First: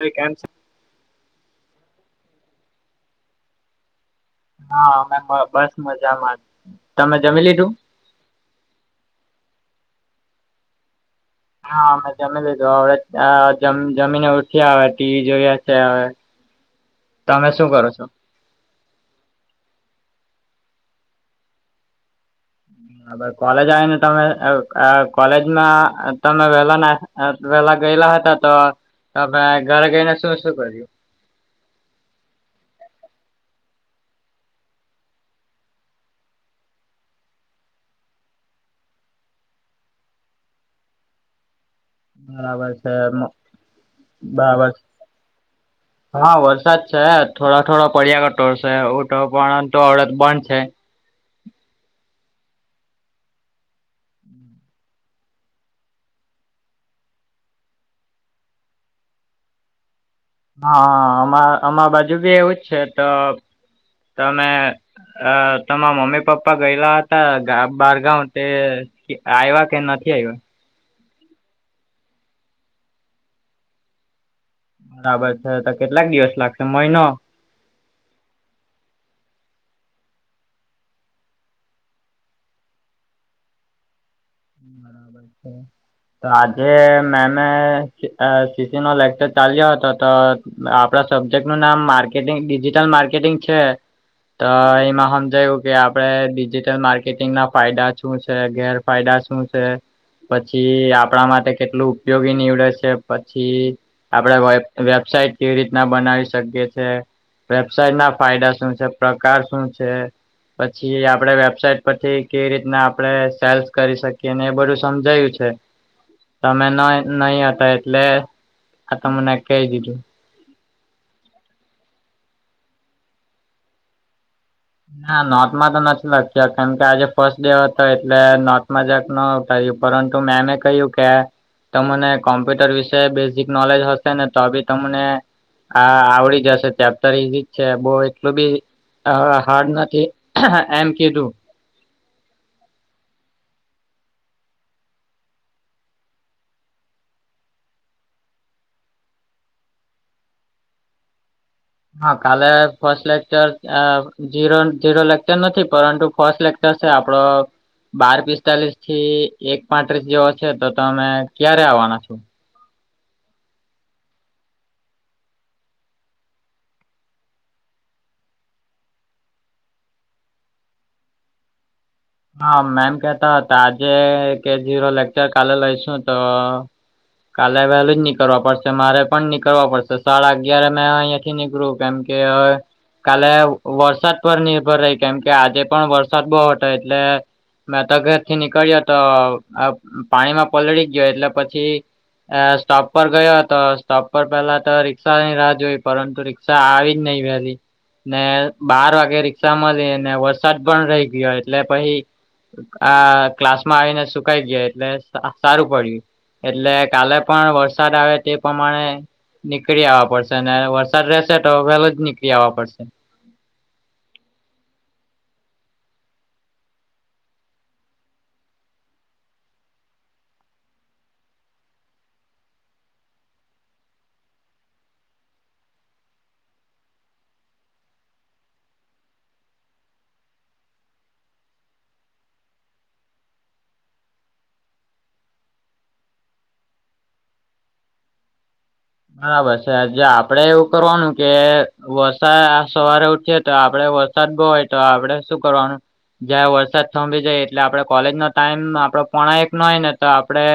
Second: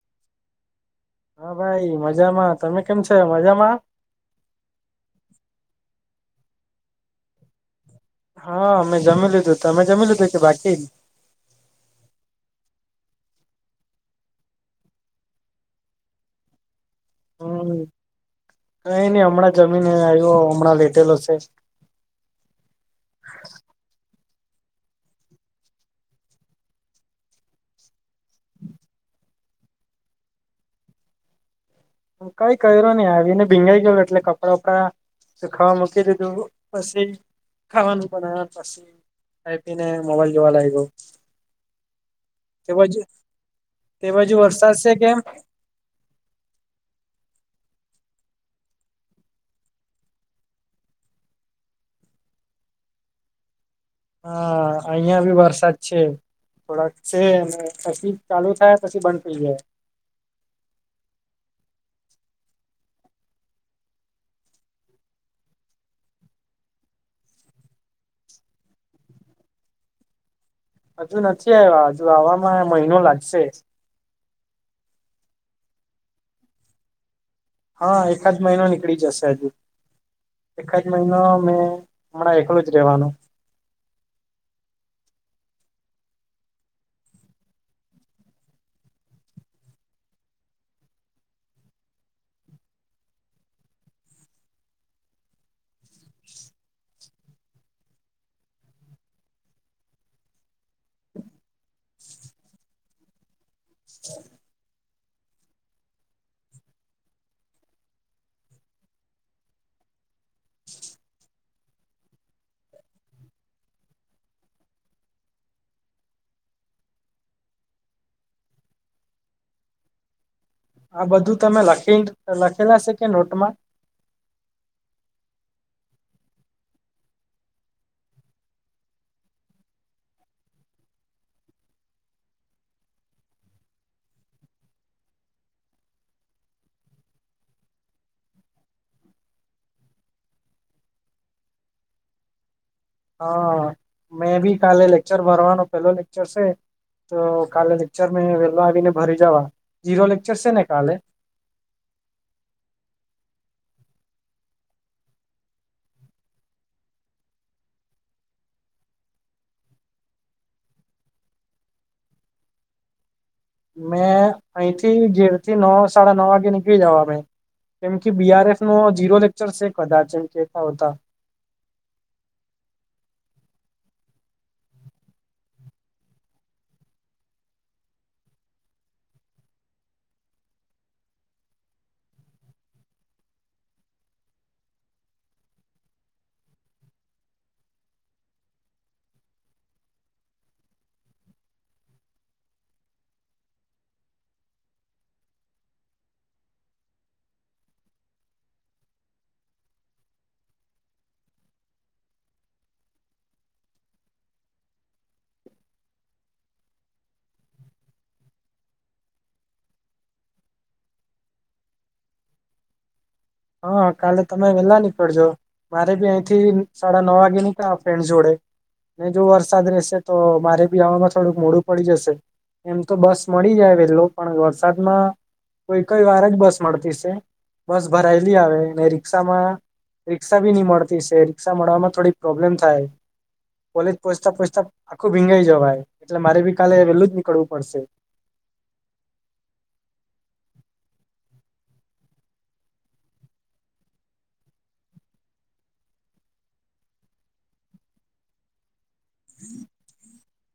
[unintelligible] કેમ છે? હા ભાઈ મજામાં તમે કેમ છો મજામાં. હા અમે બ બસ મજામાં તમે જમી લીધું. હા મે જમી લીધું, તમે જમી લીધું કે બાકી? હા મે જમી લીધું અવે જમ જમીને ઉઠયા હવે ટીવી જોયે છે હવે. તમે શું હમ કરો છો? કઈ ની હમણાં જમી ને આયવો હમણાં લેટેલો છે. બરાબ કોલેજ આવીન તમે અ આ કોલેજમાં તમે વહેલા ના [unintelligible] પેલા ગયેલા હતા તો તમે ઘરે ગઈને શું શું કર્યું? કઈ કર્યો નહી આવીને ભીંગાઈ ગયો એટલે કપડાં વપડા શુખાવા મૂકી દીધું પછી ખાવાનું બના પછી. આઈપી ને મોબાઈલ જોવા લાયગો. બરાબર તે છે બાજુ, મ- તે બાજુ વરસાદ છે કે? હ. હા વરસાદ છે થોડા થોડા પડ્યા કળટોશે ઉ તો પણ તો આવડત બંધ છે. હા અહિયાં ભી વરસાદ છે. થોડાક છે અને પછી ચાલુ થાય પછી બંધ થઈ જાય. હા અમા અમા બાજુ બી એવું જ છે તો તમે અ તમારા મમ્મી પપ્પા ગયેલા હતા બારગાવ તે આવ્યા કે નથી આવ્યા? હજુ નથી આવ્યા હજુ આવામાં મહિનો લાગશે. બરાબર છે તો કેટલાક દિવસ લાગશે મહિનો? હા એકાદ મહિનો નીકળી જશે હજુ. એકાદ મહિનો મે હમણાં એકલો જ રહેવાનું. હમ બરાબર છે. તો આજે મેમે અ સીસી નો લેકચર ચાલ્યો હતો તો આપડા સબ્જેક્ટ નું નામ માર્કેટિંગ ડિજિટલ માર્કેટિંગ છે. તો એમાં હમજાયવુ કે આપણે ડિજીિટલ માર્કેટિંગ ના ફાયદા શું છે ગેરફાયદા. શું છે. પછી આપણા માટે કેટલું ઉપયોગી નીવડે છે પછી આપડે વે વેબસાઇટ કેવી રીતના બનાવી શકીએ છે. વેબસાઇટ ના ફાયદા શું છે, પ્રકાર શું છે? પછી આપડે વેબસાઇટ પરથી કેવી રીતના આપડે સેલ્સ કરી શક કેને એ બધું સમજાયું છે. તમે ન નહી હતા એટલે આ તમને કેઈ દીધું. આ બધું તમે લખી લખેલા શે કે નોટમાં? ના નોટમાં તો નથી લખત કારણ કે આજે ફર્સ્ટ ડે હતો એટલે નોટમાં જાકનો કહ્યું પરંતુ મેંમે કહ્યું કે તમને કોમ્પ્યુટર વિશે બેઝિક નોલેજ હશે ને તો બી તમને આ આવડી જશે ચેપ્ટર ઇઝી જ છે બહ એટલું બી હાડ નથી એમ કીધું. હા મેં ભી કાલે લેક્ચર ભરવાનો પેલો લેક્ચર છે. તો કાલે લેક્ચર મે વેલો આવીને ભરી જવા જીરો લેક્ચર છે ને કાલે? હા કાલે ફર્સ્ટ લેક્ચર જીરો લેક્ચર નથી પરંતુ ફર્સ્ટ ચર છે આપડો બાર પિસ્તાલીસ થી એક પાંત્રીસ જેવો છે તો તમે ક્યારે આવવાના છો? મેં અહીંથી ગેર થી નવ સાડા નવ વાગે નીકળી જવા મે. કેમ કે બી આર એફ નો જીરો લેક્ચર છે કદાચ એમ કેતાહુતા. આ મેમ કેતા હતા આજે કે જીરો લેક્ચર ચાલે લઈશું તો કાલે વહેલું જ નીકળવા પડશે મારે પણ નીકળવા પડશે સાડા અગિયાર મેં અહીયા થી નીકળ્યું કેમ કે કાલે વરસાદ પર નિર્ભર રહી કેમ કે આજે પણ વરસાદ બહુ હટો એટલે મે તો ઘર થી નીકળ્યો તો પાણીમાં પલળી ગયો એટલે પછી એ સ્ટોપ પર ગયો હતો સ્ટોપ પર પેલા તો રિક્ષા ની રાહ જોઈ પરંતુ રી [inaudible] આવીજ નહીિ વેહલી. ને બાર વાગે રિક્ષા મળીને વરસાદ પણ રહી ગયો એટલે પછી આ ક્લાસ માં આવીને સુકાઈ ગયા એટલે સારું પડ્યું. એટલે કાલે પણ વરસાદ આવે તે પ્રમાણે નીકળી આવવા પડશે ને વરસાદ રહેશે તો વેલો જ નીકળી આવવા પડશે. હા કાલે તમે વેલા નીકળજો. મારે બી અહીંથી સાડા નવ વાગે નીકળા ફ્રેન્ડ જોડે. ન જો વરસાદ રેશે તો મારે બી આવામાં થોડુંક મોડું પડી જશે. એમ તો બસ મળી જાય વેલુ પણ વરસાદમાં કોઈક જ વાર જ બસ મળતી સે. ભરાયેલી આવે ને રિક્ષામાં રિક્ષા બી ની મળતી સે રિક્ષા મળવાવામાં થોડીક પ્રોબ્લેમ થાય. કોલેજ પોચતા પોચતા આખું ભીંજાઈ જવાય એટલે મારે બી કાલે વેલું જ નીકળવું પડશે. બરાબર છે જે આપડે એવું કરવાનું કે વરસાદ સવારે ઉઠીએ તો આપડે. વરસાદ બો હોય તો આપડે શું કરવાનું જયારે વરસાદ થંભી જાય એટલે આપડે કોલેજ નો ટાઈમ આપડો. પોણા એક નય ને તો આપડે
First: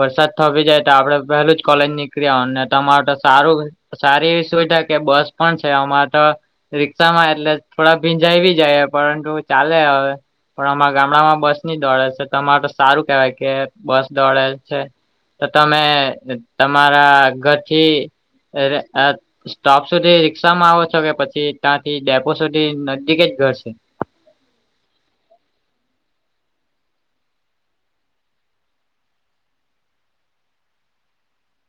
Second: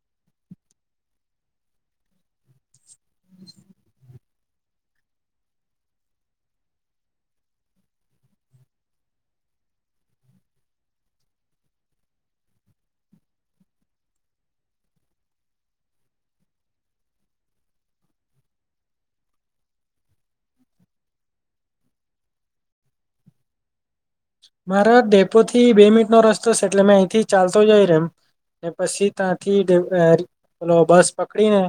વરસાદ થોભી જાય તો આપડે પહેલું જ કોલેજ નીકળી આવાનું. તમારે તો સારું સારી એવી સુવિધા કે બસ પણ છે અમારે તો. રિક્ષામાં એટલે થોડા ભીંજાય વી જાય પરંટુ ચાલે હવે પણ અમારા ગામડામાં બસ ની દોડે છે તમારે તો સારું કેવાય કે બસ દોડે છે. તો તમે તમારા ઘરથી ર અ સ્ટોપ સુધી રિક્ષામાં આવો છો કે પછી તાંથી ડેપો સુધી નજદીકે જ ઘર છે. મારા ડેપો થી બે મિનિટનો રસ્તો સે એટલે મેં અહીંથી ચાલતો જેય રેમ. ને પસી તાંથી ડે પેલો બસ પકડીને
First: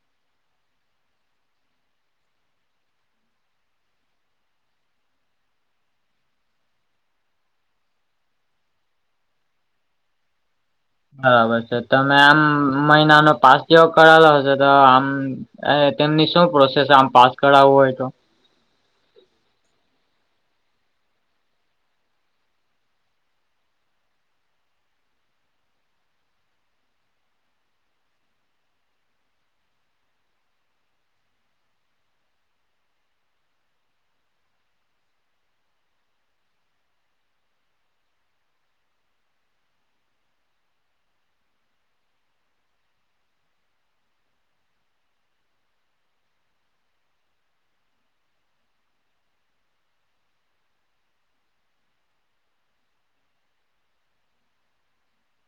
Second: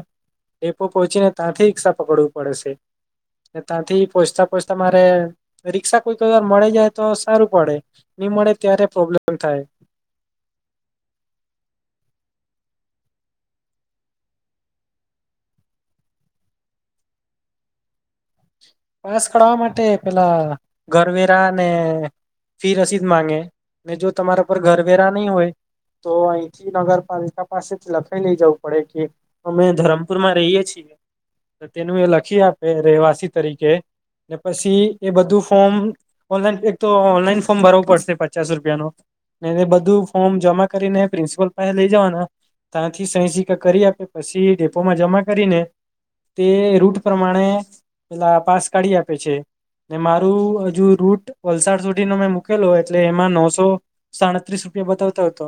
ડેપો પહોંચીને તાંથી રિક્ષા પકડવું પડે સે તો તાંથી પોસતા પોસતા મારે રી્ષા કોઈ કોઈ વાર મળી જાય તો સારું પડે ની મડે ત્યારે પ્રોબ્લેમ થાય બરાબર છે તમે આમ મહિનાનો પાસ જેવો કઢાવેલો હોતે તો આમ અ તેમની શું પ્રોસેસ આમ પાસ કઢાવવો હોય તો પાસ કઢાવવા માટે પેલા ઘરવેરા ને ફી રસીદ માંગે ને જો તમારા પર ઘર વેરા ની હોય તો અઈથી નગરપાલિકા પાસેથી લખાઈ લઈ જવું પડે કે અમે ધરમપુરમાં રઈએ છીએ તો તેનું એ લખી આપે રહેવાસી તરીકે ને પસી એ બધું ફોર્મ ઓનલાઈન એક તો ઓનલાઈન ફોર્મ ભરવું પડશે પચાસ રૂપિયાનું એને બધું ફોર્મ જમા કરીને પ્રિન્સિપલ પાંહે લઈ જવાના તાંથી સહી સિક્કા કરી આપે પસી ડેપોમાં જમા કરીને તે રૂટ પ્રમાણે પેલા પાસ કાઢી આપે છે. ને મારું અજુ રૂટ વલસાડ સુધીનો મેં મૂકેલો એટલે એમાં નોસો સાડત્રીસ રૂપિયા બતાવતો અતો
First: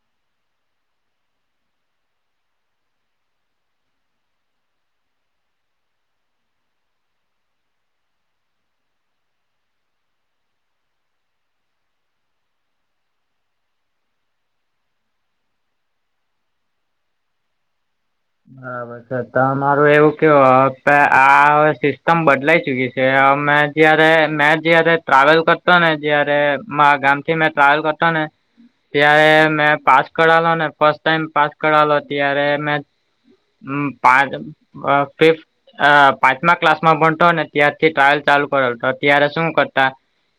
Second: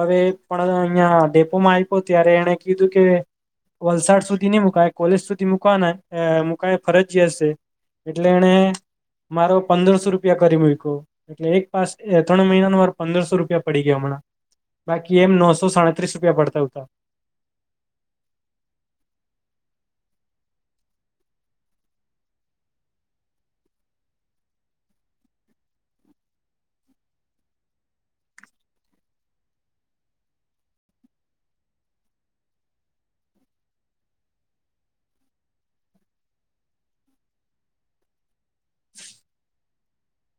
અવે પણ અઈયાં ડેપોમાં આયપો ત્યારે એણે કીધું કે વલસાડ સુધી ની મુૂકાય કોલેજ સુધી મુકાના એ કઈ ફરજી હશે એટલે એને મારો પંદરસો રૂપિયા કરી મૂયકુ એટલે એક પાસે એ ત્રણ મહિના નો પંદરસો રૂપિયા પડી ગયા હમણાં. બાકી એમ નોસો સાડત્રીસ રૂપિયા પડતા હુતા. હા બા અચ્છા તમારું એવું કેવું આ સિસ્ટમ બદલાઈ ચુકી છે અમે. જયારે મેં જયારે ટ્રાવેલ કરતો ને જયારે મારા ગામ થી મેં ટ્રાવેલ કરતો ને. ત્યારે મેં પાસ કરાવલો ને ફસ્ટ ટાઈમ પાસ કરાવલો ત્યારે મે. હમ્મ પાંચ ફિફ અ પાંચમા ક્લાસમાં ભણતોને ત્યારથી ટ્રાવલ ચાલુ કરેલુ ત્યારે શું કરતા.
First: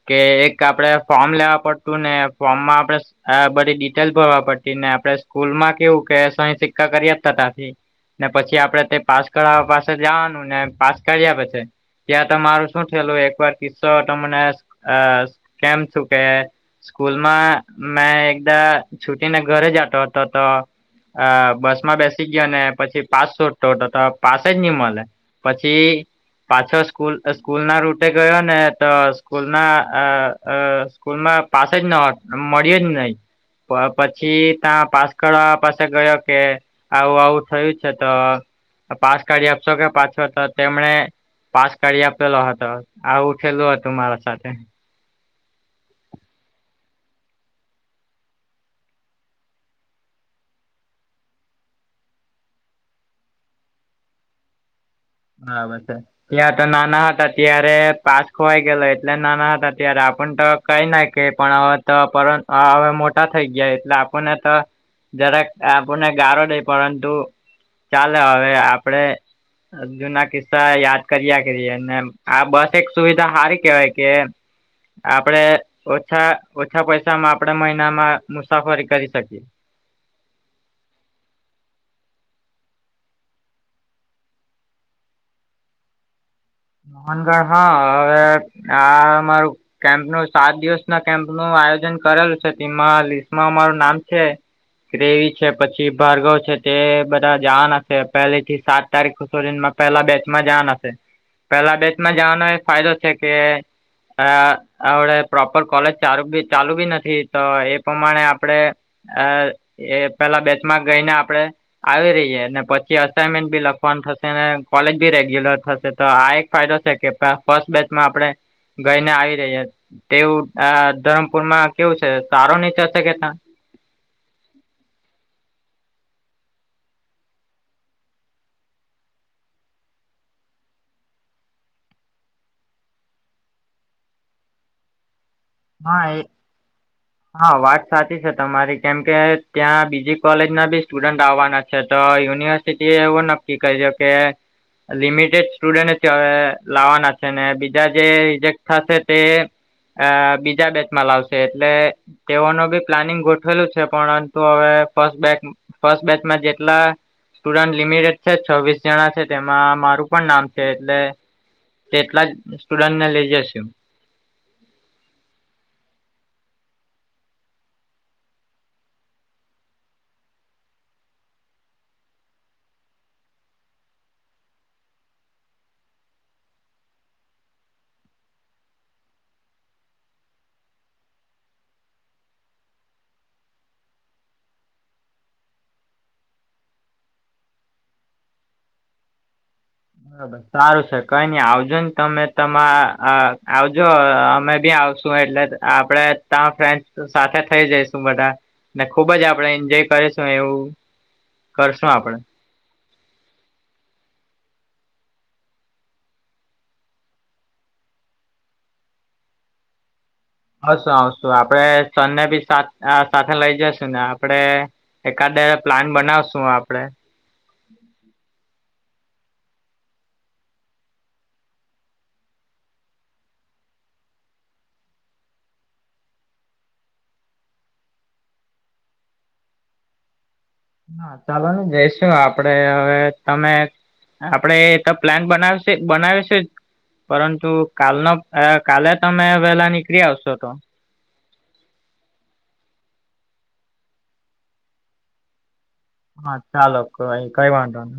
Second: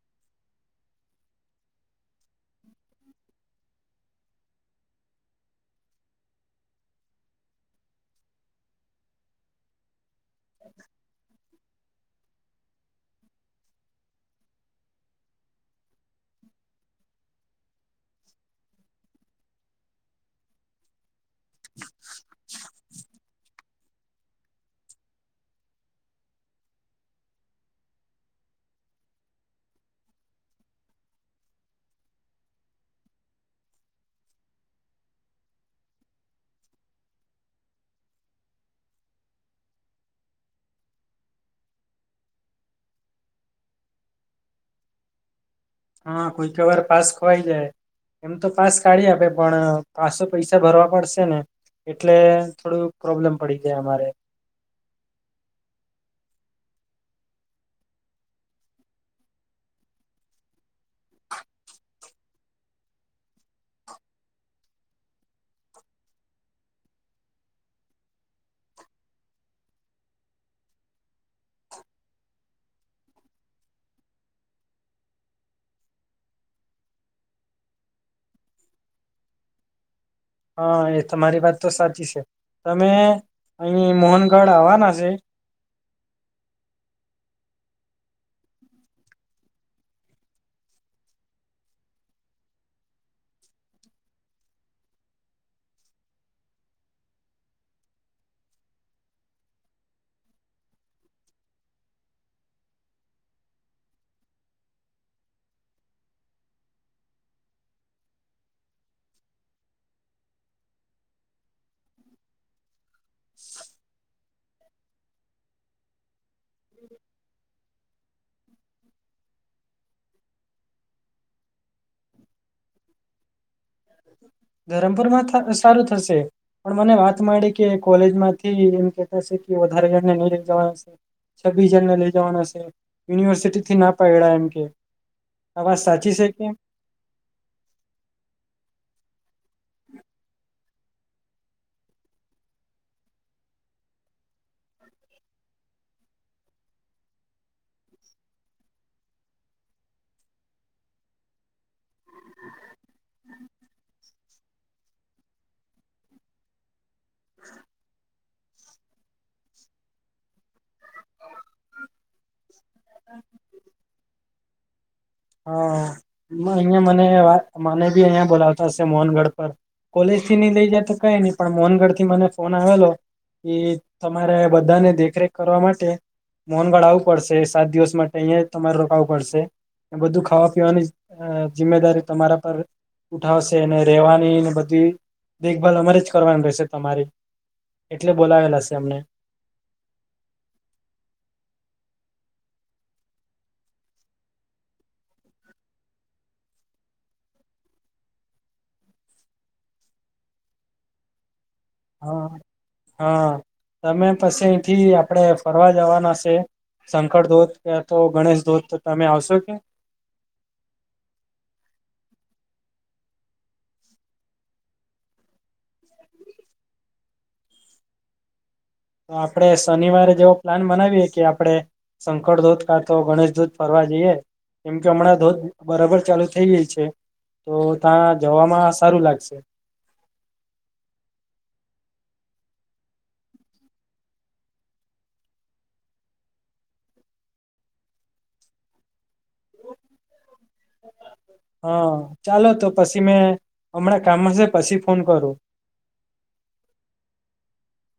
કે એક આપડે ફોર્મ લેવા પડતું ને ફોર્મમાં આપડે આ બધી ડિટેલ ભરવા પડતી ને આપડે સ્કૂલ માં કેવું કે સહી સિક્કા કરી આપતા ત્યાં થી ને પછી આપડે તે પાસ કરવા પાસે જવાનું ને પાસ કરી આપે છે ત્યાં તમારું શું થયેલું એકવાર કિસ્સો તમનેઅ કેમ છું કે સ્કૂલમાં મેં એકદા છુટીને ઘરે જતો તો તો અ બસ માં બેસી ગયો ને પછી પાસ સોટો તો પાસ જ ની મળે પછી પાછો સ્કૂલ સ્કૂલ ના રૂટે ગયો ને તો સ્કૂલ ના અ અ સ્કૂલ માં પાસ જ ન હો મળ્યો જ નહી પછી તા પાસ કરવા પાસે ગયો કે આવું આવું થયું છે તો પાસ કાઢી આપશો કે પાછો તો તેમને પાસ કરી આપેલો હતો આવું થઈલું હતું મારા સાથે. હા કોઈ ક વાર પાસ ખોવાઈ જાય. એમ તો પાસ કાઢી આપે પણ પાસો પૈસા ભરવા પડશે ને? એટલે થોડું પ્રોબ્લેમ પડી જાય અમારે બરાબર છે. ત્યાં તો નાના હટા અત્યારે પાસ ખોવાય ગેલો એટલે નાના હટા ત્યારે આપણ તો કઈ ના કે પણ હ તો હવે મોટા થઈ ગયા એટલે આપણને તો જરાક આપણને ગારો દઈ પરંતુ ચાલે હવે આપડે જુના કિસ્સા યાદ કરયા કરીએ ને આ બસ એક સુવિધા હારી કેવાય કે આપણેે ઓછા ઓછા પૈસામાં આપણે મહિનામાં મુસાફરી કરી શકીએ. હા એ તમારી વાત તો સાચી સે, તમે અહીં મોહનગઢ આવવાના સે. મોહનગઢ હા અવે આ મારું કેમ્પનું સાત દિવસ ના કેમ્પનું આયોજન કરેલું છે તીમાં લિસ્ટમાં અમારું નામ છે. ગ્રેવી છે પછી ભાર્ગવ છે તે બધા જાવાના છે પહેલી થી સાત તારીખ સુધીનમાં પહેલા બેચમાં જવાના છે. પહેલા બેચમાં જવાનો એ ફાયદો છે કે આ હવડે પ્રોપર કોલેજ ચાલુ બી ચાલુ બી નથી તો એ પ્રમાણે આપડે અ એ પેલા બેચમાં ગઈને આપડે આવી રહીએ ને પછી અસઇનમેન્ટ બી લખવાનું થશે ને કોલેજ બી રેગ્યુલર થશે તો આ એક ફાયદો છે કે [inaudible] ફર્સ્ટ બેચમાં આપણે ગઈને આવી રિયે તેવું આ ધરમપુરમાં કેવું છે, સારો ની થશે કે તા? ધરમપુરમાં થ સારું થશે. પણ મને વાત મળી કે કોલેજમાંથી એમ કેતા સે કે વધારે [inaudible] નઈ લઈ જવાસે. છબીસ જણને લઈ જવાના સે યુનિવર્સિટીથી ના પાયડા એમ કેય. હા એ હા વાત સાચી છે તમારી કેમ કે ત્યાં બીજી કોલેજ ના સ્ટુડન્ટ આવવાના છે તો યુનિવર્સિટી એ એવું નક્કી કર્યું કે લિમિટેડ સ્ટુડન્ટ લાવવાના છે ને બીજાજે રિજેક્ટ થશે તે અ બીજા બેચમાં લાવશે એટલે તેઓનું બી પ્લાનિંગ ગોઠવેલું છે પરંતુ હવે ફસ્ટ બેચ ફસ્ટ બેચમાં જેટલા સ્ટુડન્ટ લિમિટેડ છે છવવીસ જણા છે તેમાં મારું પણ નામ એટલે કેટલા જ સ્ટુડન્ટને લઈ જશું. હા અહિયાં મને મને ભી અહિયાયા બોલાતાશે મોહનગઢ પર. કોલેજથી નઈ લઈ જાય તો કઈ નહી મોનગઢ થી મને ફોન આવેલો એ તમારે બધાને દેખરેખ કરવા માટે મન ગળાવવું પડશે સાત દિવસ માટે અહીિયાયા તમારે રોકાવું પડશે. બધું ખાવા પીવાની જિમ્મેદારી તમારા પર ઉઠાવશે રહેેવાની ને બધી દેખભાલ અમારેજ કરવાની રહેશે તમારી. એટલે બોલાવેલા છે અમને હા બસ. સારું છે કઈ નઈ આવજો ને તમે તમા આવજો અમે બી આવશું એટલે આપડે તા ફ્રેન્ડ સાથે થઇ જઈશું બધા. ને ખુબ જ આપણે એન્જોય કરીશું એવું કરશું આપડે હા હા તમે પછી અથી આપણેે ફરવા જવાના છે. શંકર ધોધ કે તો ગણેશ ધોધ તમે આવશો કે? હશું આવશું આપડે સનને બી સાથે લઈ જશું ને આપડે એકાદ પ્લાન બનાવશુ આપડે. તો આપડે શનિવારે જેવો પ્લાન બનાવીએ કે આપડે શંકર ધોધ કાતો ગણેશ ધોધ ફરવા જઈએ. કેમ કે હમણાં ધોધ બરાબર ચાલુ થઇ ગઈ છે. તો ત્યાં જવામાં સારું લાગશે. હા ચાલો ને જઈશું આપડે હવે તમે આપણેે એ તો પ્લાન બનાવશે બનાવીશું જ પરંતુ કાલનો અ કાલે તમે વેલા નીકળી આવશો તો. હા ચાલો તો પછી મેં હમણાં કામમાં છે પછી ફોન કરું. હા ચાલો કઈ કઈ વાંધો ન.